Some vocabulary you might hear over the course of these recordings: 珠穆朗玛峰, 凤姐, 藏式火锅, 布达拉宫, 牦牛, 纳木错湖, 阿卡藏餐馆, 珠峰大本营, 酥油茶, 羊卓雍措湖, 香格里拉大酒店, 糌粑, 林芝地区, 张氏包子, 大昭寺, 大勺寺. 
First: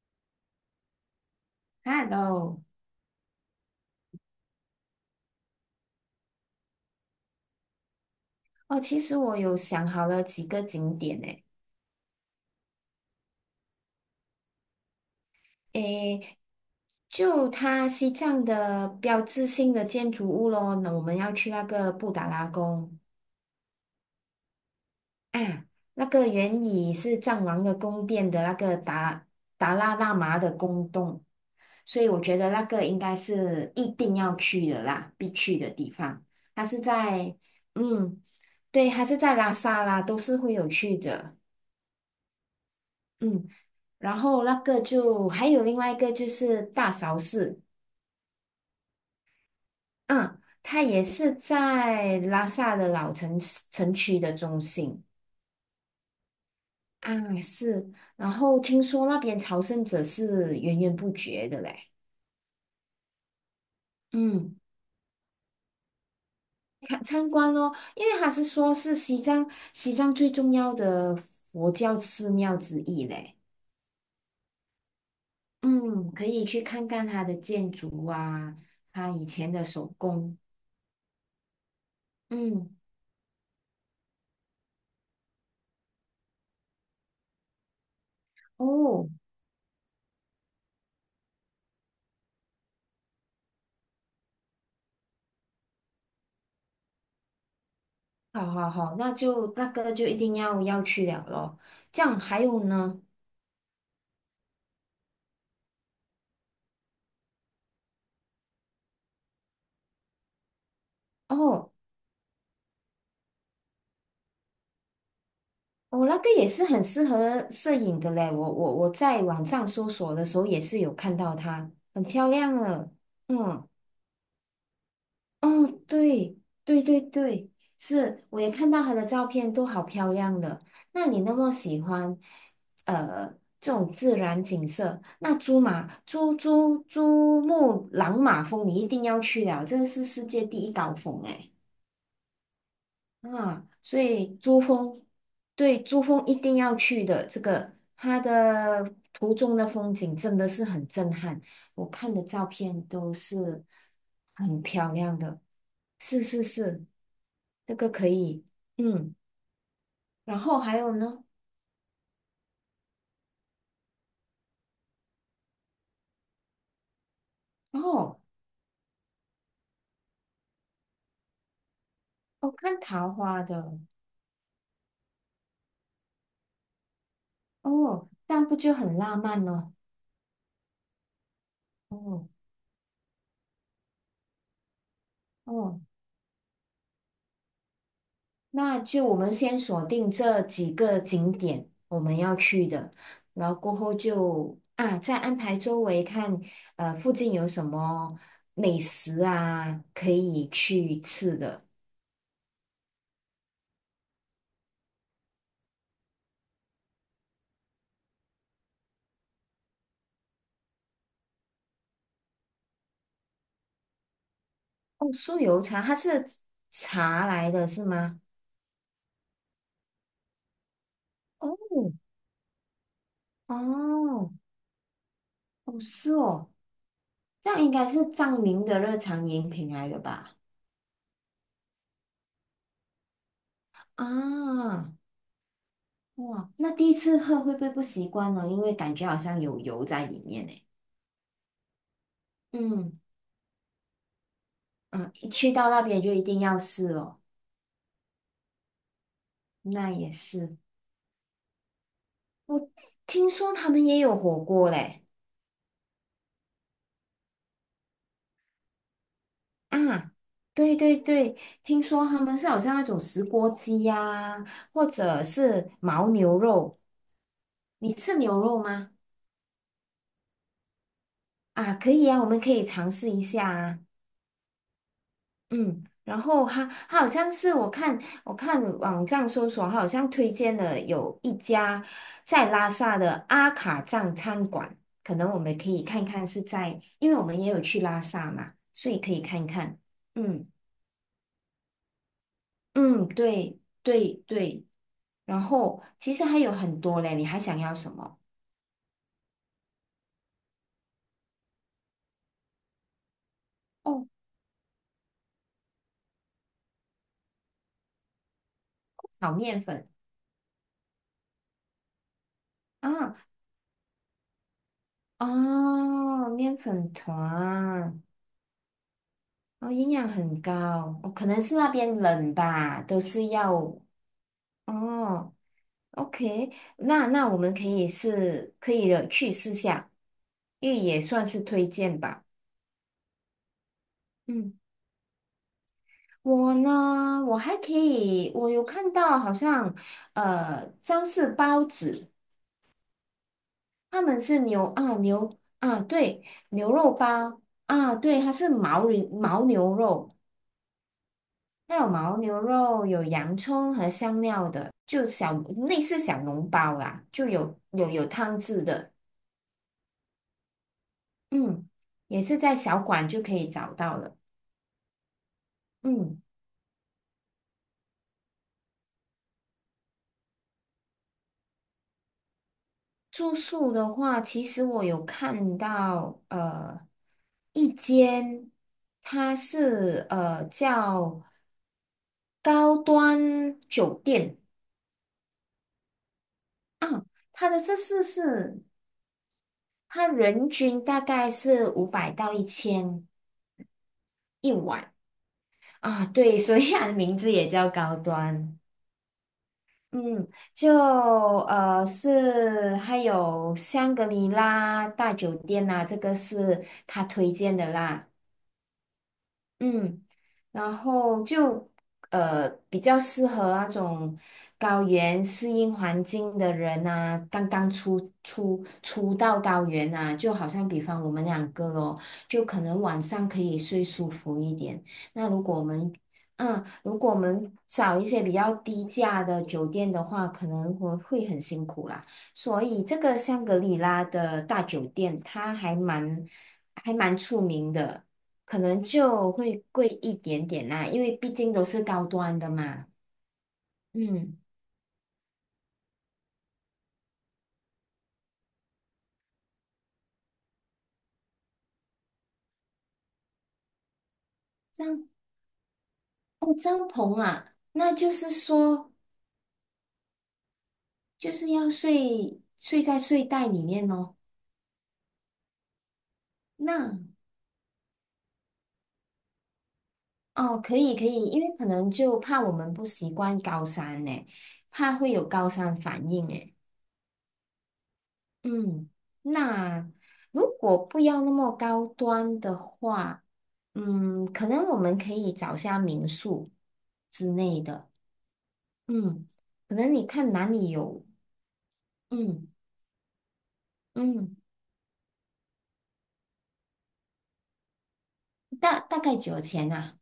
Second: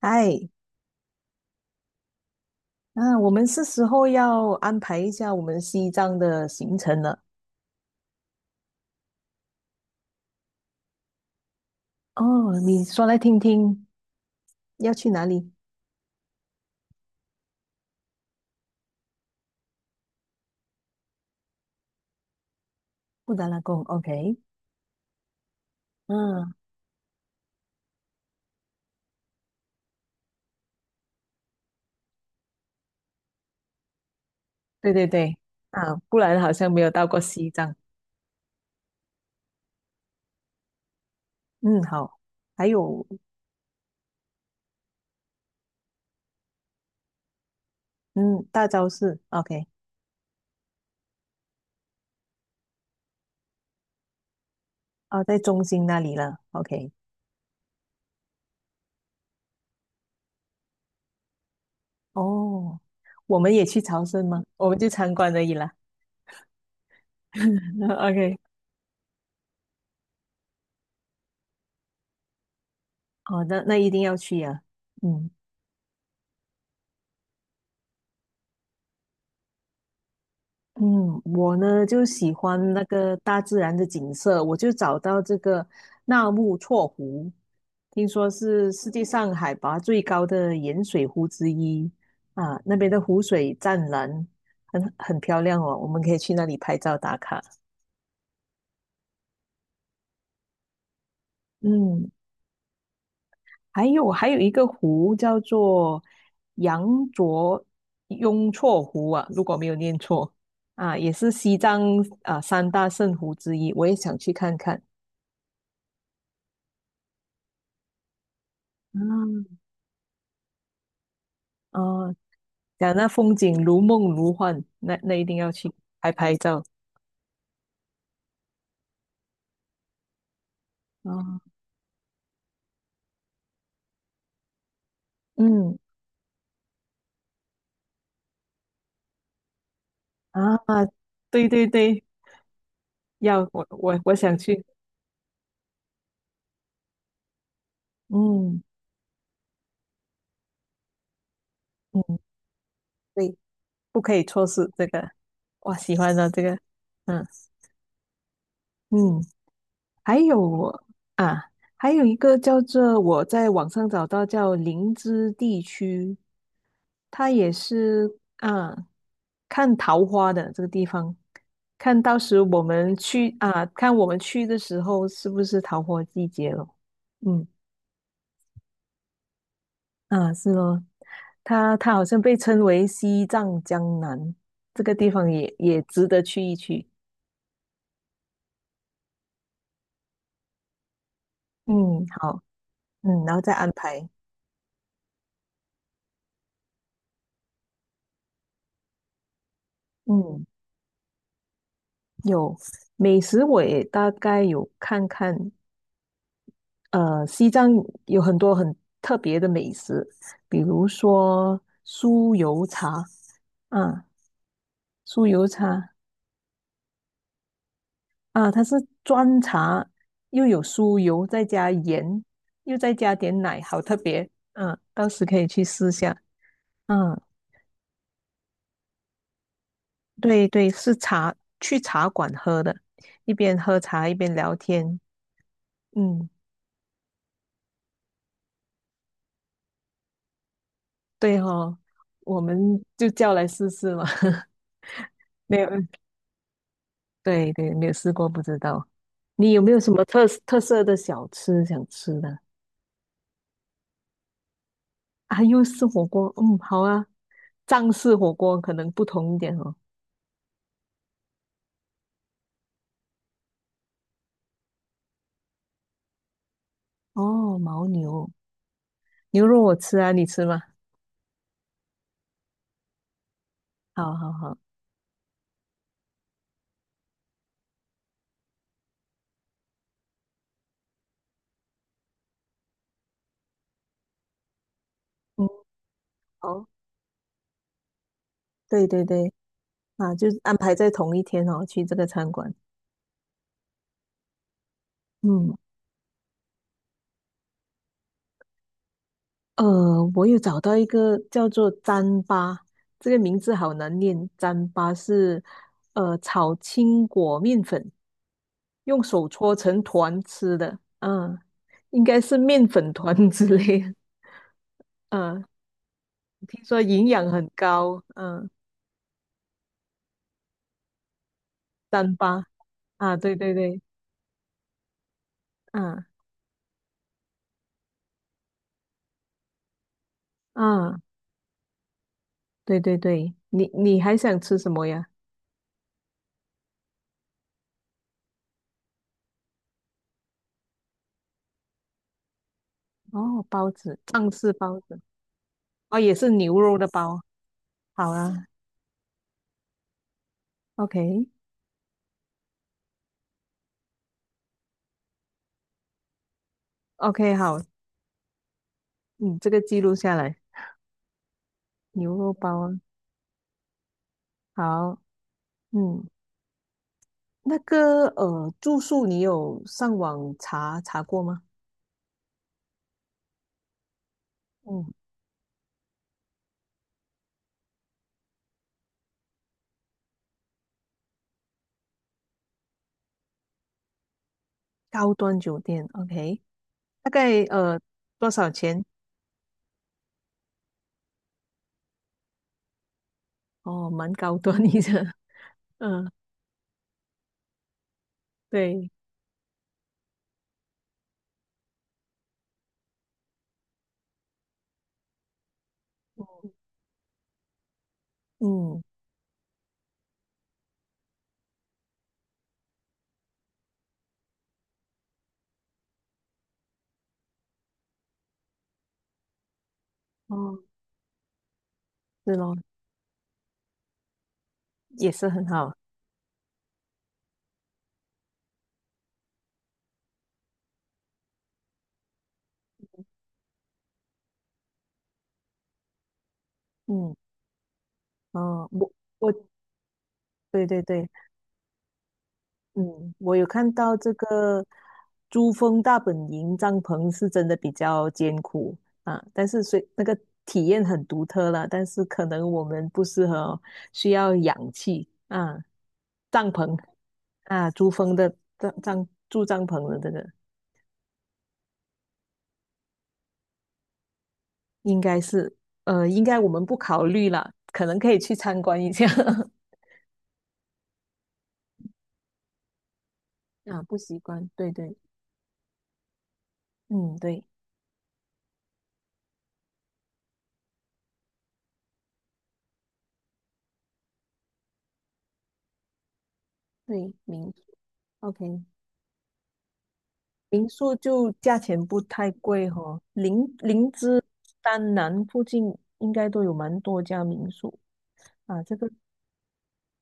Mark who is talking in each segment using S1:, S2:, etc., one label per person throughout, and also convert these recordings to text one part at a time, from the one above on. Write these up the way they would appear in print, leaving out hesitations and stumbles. S1: 哎，
S2: h e
S1: 那我们是时候要安排一下我们西藏的行程了。
S2: 哦，其实我有想好了几个景点诶，
S1: 哦，你说来听听，要去哪里？
S2: 诶，就它西藏的标志性的建筑物咯，那我们要去那个布达拉宫
S1: 布达拉宫，OK。
S2: 啊，那个
S1: 嗯，
S2: 原以是藏王的宫殿的那个达拉喇嘛的宫洞，所以我觉得那个应该是一定要去的
S1: 对对
S2: 啦，必
S1: 对，
S2: 去的地
S1: 啊，不
S2: 方。
S1: 然好
S2: 它
S1: 像
S2: 是
S1: 没有到过
S2: 在，
S1: 西藏。
S2: 嗯，对，它是在拉萨啦，都是会有去的。
S1: 嗯，好。还有，
S2: 嗯。然后那个就还有另外一个就是大勺寺，
S1: 嗯，大昭寺，OK。
S2: 嗯，它也是在拉萨的老城市城区的中心
S1: 啊，在中心那里了，OK。
S2: 啊，是。然后听说那边朝圣者是源源不绝的嘞，
S1: 哦，我们也去朝圣吗？
S2: 嗯，
S1: 我们就参观而已啦。
S2: 看参观咯，因为他是
S1: OK。
S2: 说是西藏最重要的佛教寺庙之一嘞，
S1: 哦，那一定要去呀、啊嗯。
S2: 嗯，可以去看看它的建筑啊，它以前的手工，
S1: 嗯，我呢就喜欢
S2: 嗯，
S1: 那个大自然的景色，我就找到这个纳木错湖，听说是世界
S2: 哦。
S1: 上海拔最高的盐水湖之一啊，那边的湖水湛蓝，很漂亮哦，我们可以去那里拍照打卡。
S2: 好好好，那就那个就一定要去了咯。这
S1: 嗯，
S2: 样还有呢？
S1: 还有一个湖叫做羊卓雍措湖啊，如果没有念错啊，也是西
S2: 哦，
S1: 藏啊三大圣湖之一，我也想去看看。
S2: 那个也是很适合摄影的嘞。我
S1: 啊，
S2: 在网上搜索的时候也是有看到它，很
S1: 哦，
S2: 漂亮了。
S1: 讲那风景
S2: 嗯，
S1: 如梦如幻，那一定要
S2: 哦，
S1: 去拍拍
S2: 对
S1: 照。
S2: 对对对，是，我也看到它的照片，都好漂亮的。那你那
S1: 哦，
S2: 么喜欢呃这种自然景色，那珠
S1: 嗯，
S2: 马珠珠珠穆朗玛峰你一定要去了，这是世界
S1: 啊，
S2: 第一高峰
S1: 对
S2: 哎。
S1: 对对，要
S2: 啊，
S1: 我我
S2: 所
S1: 我
S2: 以
S1: 想
S2: 珠
S1: 去。
S2: 峰，对，珠峰一定要去的。这个它
S1: 嗯
S2: 的途中的风景真的是很震撼，我看
S1: 嗯，
S2: 的照片都
S1: 对，
S2: 是
S1: 不可以错
S2: 很
S1: 失这
S2: 漂
S1: 个。哇，喜欢
S2: 是
S1: 的这
S2: 是
S1: 个，
S2: 是，
S1: 嗯
S2: 这个可以，嗯。
S1: 嗯。还
S2: 然后
S1: 有
S2: 还有呢？
S1: 啊，还有一个叫做我在网上找到叫林芝地区，它也
S2: 哦，
S1: 是啊，看桃花的这个地方，看到时
S2: 哦，
S1: 我
S2: 看
S1: 们
S2: 桃
S1: 去
S2: 花
S1: 啊，
S2: 的，
S1: 看我们去的时候是不是桃花季节了？嗯
S2: 哦，这样不就很浪漫了？
S1: 啊，是咯，它好像
S2: 哦
S1: 被称为西藏江南，这个地方也
S2: 哦。
S1: 值得去一去。
S2: 那就我们先锁定这几个景点我
S1: 嗯，
S2: 们要
S1: 好，
S2: 去的，
S1: 嗯，然后
S2: 然
S1: 再
S2: 后
S1: 安
S2: 过后
S1: 排。
S2: 就啊再安排周围看，附近有什么美食啊可
S1: 嗯。
S2: 以去吃的。
S1: 有美食，我也大概有看看。西藏有很多很特别的美食，比如说酥油茶啊，
S2: 哦，
S1: 酥
S2: 酥
S1: 油
S2: 油茶
S1: 茶
S2: 它是茶来的是吗？
S1: 啊，它是砖茶，又有酥油，再加
S2: 哦
S1: 盐，又再加点奶，好特别。
S2: 哦
S1: 嗯、到时可以去
S2: 哦
S1: 试
S2: 是
S1: 下。
S2: 哦，
S1: 嗯、
S2: 这样应该是藏民的日常饮品来的吧？
S1: 对对，是茶，去茶馆喝的，一边喝茶一边聊
S2: 啊
S1: 天。嗯，
S2: 哇，那第一次喝会不会不习惯呢？因为感觉好像有油在里面呢。
S1: 对哦，我们
S2: 嗯
S1: 就叫来试试嘛。
S2: 嗯，一去
S1: 没有，
S2: 到那
S1: 嗯
S2: 边就一定要试哦。
S1: 对对，没有试过，不知道。你有没有什
S2: 那
S1: 么
S2: 也
S1: 特
S2: 是，
S1: 特色的小吃想吃的？
S2: 我听说他们也有火锅嘞。
S1: 啊，又是火锅，嗯，好啊。藏式火锅可能不同一点哦。
S2: 啊，对对对，听说他们是好像那种石锅鸡呀、或者是牦牛肉。
S1: 哦，牦
S2: 你吃
S1: 牛
S2: 牛肉吗？
S1: 牛肉我吃啊，你吃吗？
S2: 啊，可以啊，我们可以尝试一下啊。
S1: 好好好，
S2: 嗯，然后他好像是我看我看网站搜索，他好像推荐了有一家在拉萨的阿卡藏餐馆，可能我
S1: 嗯，
S2: 们可以看看是
S1: 哦，
S2: 在，因为我们也有去拉萨嘛，
S1: 对
S2: 所以
S1: 对
S2: 可以
S1: 对，
S2: 看看。
S1: 啊，就
S2: 嗯
S1: 安排在同一天哦，去这个餐馆。
S2: 嗯，对对对，然
S1: 嗯，
S2: 后其实还有很多嘞，你还想要什么？
S1: 我有找到一个叫做糌粑，这个名字好难
S2: 哦，
S1: 念。糌粑是炒青果面粉，用手
S2: 炒
S1: 搓
S2: 面
S1: 成
S2: 粉
S1: 团吃的。嗯，应该是面粉
S2: 啊，
S1: 团 之类的嗯，
S2: 哦，面
S1: 听说
S2: 粉
S1: 营养很高。
S2: 团，
S1: 嗯，
S2: 哦，营养很高，哦，可能是那边
S1: 糌
S2: 冷
S1: 粑
S2: 吧，都
S1: 啊，
S2: 是
S1: 对对
S2: 要
S1: 对，
S2: 哦
S1: 嗯
S2: ，OK,那我们可以是可以的去试下，因为也
S1: 嗯，
S2: 算是推荐吧。
S1: 对对对，你还想
S2: 嗯，
S1: 吃什么呀？
S2: 我呢，我还可以，我有看到好像张氏包子，
S1: 哦，包子，
S2: 他们
S1: 藏
S2: 是
S1: 式
S2: 牛
S1: 包
S2: 啊
S1: 子，
S2: 牛啊
S1: 哦，也
S2: 对
S1: 是牛
S2: 牛
S1: 肉的
S2: 肉
S1: 包。
S2: 包啊
S1: 好
S2: 对，它是
S1: 啊
S2: 牦牛肉。
S1: ，OK
S2: 它有牦牛肉，有洋葱和香料的，就小类似小笼包啦，就
S1: OK，
S2: 有
S1: 好。
S2: 有有汤汁的，
S1: 嗯，这个记录下来，
S2: 嗯，
S1: 牛
S2: 也
S1: 肉
S2: 是在
S1: 包
S2: 小
S1: 啊，
S2: 馆就可以找到了。
S1: 好，嗯，
S2: 嗯，
S1: 那个住宿你有上网查查过吗？
S2: 住宿的话，其实我
S1: 嗯，
S2: 有看到呃一间，它是叫高端酒店
S1: 高端酒店，OK，
S2: 啊，
S1: 大概
S2: 它的设施
S1: 多少
S2: 是
S1: 钱？
S2: 它人均大概是500到1000
S1: 哦，蛮高
S2: 一
S1: 端一
S2: 晚。
S1: 的，
S2: 啊，
S1: 嗯，
S2: 对，所以它的名字也叫高端。
S1: 对，
S2: 嗯，就是还有香格里拉大酒店呐、这个是他推荐的啦。
S1: 嗯，
S2: 嗯。然后就比较适合那种高原适应环境的人呐，刚刚出到高原啊，就好
S1: 哦，
S2: 像比方我们两个咯，
S1: 是
S2: 就
S1: 咯，
S2: 可能晚上可以睡舒服一点。
S1: 也
S2: 那
S1: 是
S2: 如
S1: 很
S2: 果我
S1: 好，
S2: 们嗯，如果我们找一些比较低价的酒店的话，可能会很辛苦啦。所以这个香格里拉的大酒店，它还蛮还
S1: 嗯，
S2: 蛮出名的。可
S1: 哦，
S2: 能
S1: 我
S2: 就会贵一点
S1: 对
S2: 点
S1: 对
S2: 啦，因
S1: 对。
S2: 为毕竟都是高端的嘛。
S1: 嗯，我有看到这
S2: 嗯，
S1: 个珠峰大本营帐篷是真的比较艰苦啊，但是虽那个体验很独特了，但是可能我们不适合哦需要氧气
S2: 帐
S1: 啊，帐
S2: 哦帐
S1: 篷
S2: 篷啊，
S1: 啊，珠
S2: 那就
S1: 峰
S2: 是
S1: 的
S2: 说
S1: 住帐篷的这个
S2: 就是要睡在睡袋里面哦。
S1: 应该是应该我们不考
S2: 那
S1: 虑了，可能可以去参观一下
S2: 哦可以可以，因为可能就怕我们不习惯高
S1: 啊，不
S2: 山
S1: 习
S2: 呢，
S1: 惯，对
S2: 怕
S1: 对
S2: 会有高山反应诶。
S1: 嗯，对，
S2: 嗯，那如果不要那么高端的话，嗯，可能我们可以找下民宿
S1: 对，
S2: 之类的。
S1: OK。
S2: 嗯，可能你看哪
S1: 民
S2: 里
S1: 宿
S2: 有，
S1: 就价钱不太
S2: 嗯
S1: 贵哈、林芝、
S2: 嗯，
S1: 丹南附近应该都有蛮多家民宿啊。这
S2: 大
S1: 个
S2: 大概九钱呐、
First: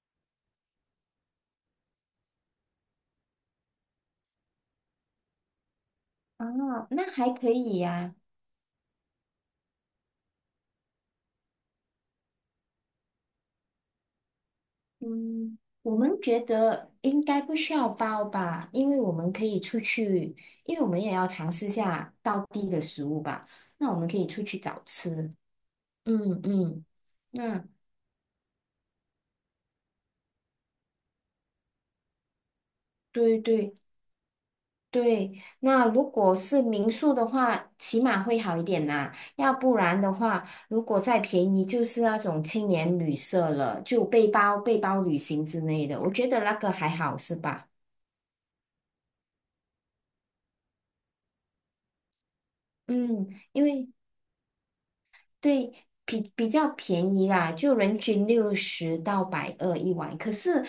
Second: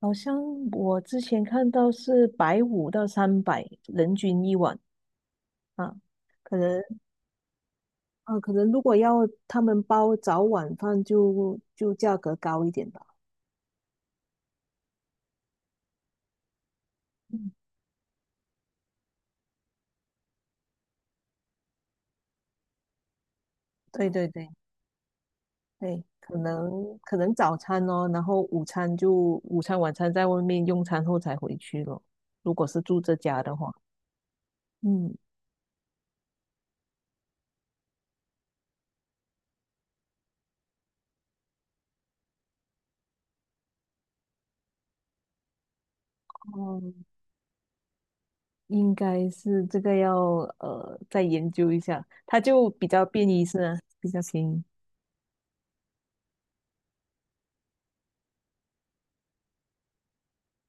S1: 好像我之前看到是150到300人均一晚啊，
S2: 啊，
S1: 可能
S2: 哦那还可以呀、
S1: 啊，可能如果要他们包早晚饭就价格高一点吧。
S2: 嗯，我们觉得应该
S1: 嗯，
S2: 不需要包吧，因为我们可以出去，因为我们也要尝试下道地的食物吧，那我
S1: 对
S2: 们可以
S1: 对
S2: 出
S1: 对
S2: 去找吃，
S1: 对，可
S2: 嗯嗯，
S1: 能可能早
S2: 那
S1: 餐哦，然后午餐晚餐在外面用餐后才回去咯。如果是住这
S2: 对
S1: 家的话。
S2: 对，
S1: 嗯，
S2: 对，那如果是民宿的话，起码会好一点啦。要不然的话，如果再便宜，就是那种青年旅社了，就背包旅行之类的。我觉得那个
S1: 哦，
S2: 还好，是吧？
S1: 应该是这个要再研究一下，它就比较便
S2: 嗯，
S1: 宜是
S2: 因
S1: 吗？
S2: 为
S1: 比较便宜，
S2: 对比较便宜啦，就人均60到120一晚。可是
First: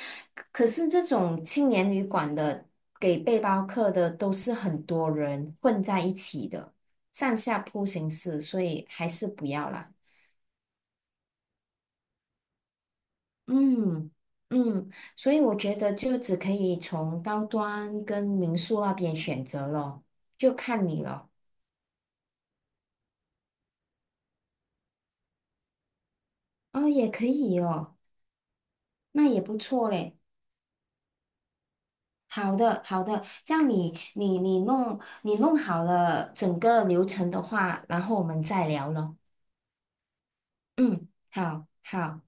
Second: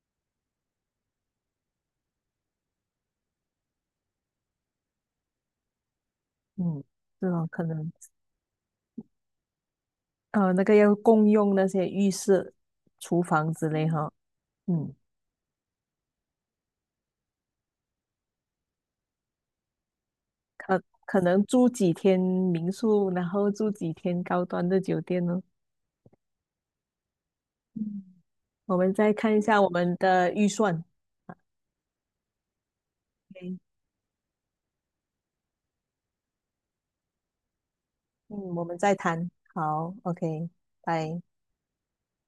S2: 可是这种青年旅馆的给背包客的都是很多人混在一起的，
S1: 嗯，是
S2: 上
S1: 哦，
S2: 下
S1: 可
S2: 铺
S1: 能
S2: 形式，所以还是不要啦。
S1: 呃那个要共用那些浴室、厨房之类哈，
S2: 嗯嗯，
S1: 嗯，
S2: 所以我觉得就只可以从高端跟民宿那边选择咯，就
S1: 可
S2: 看你
S1: 可
S2: 了。
S1: 能住几天民宿，然后住几天高端的酒店呢？
S2: 哦，也可以哦，
S1: 嗯，我们再
S2: 那
S1: 看一
S2: 也不
S1: 下我
S2: 错
S1: 们
S2: 嘞。
S1: 的预算 o
S2: 好的好的，这样你弄好了整个流程的话，然后我
S1: 嗯，
S2: 们
S1: 我
S2: 再
S1: 们
S2: 聊
S1: 再
S2: 咯。
S1: 谈，好，OK，
S2: 嗯，
S1: 拜
S2: 好好，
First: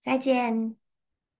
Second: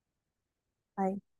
S2: 再见。
S1: 拜。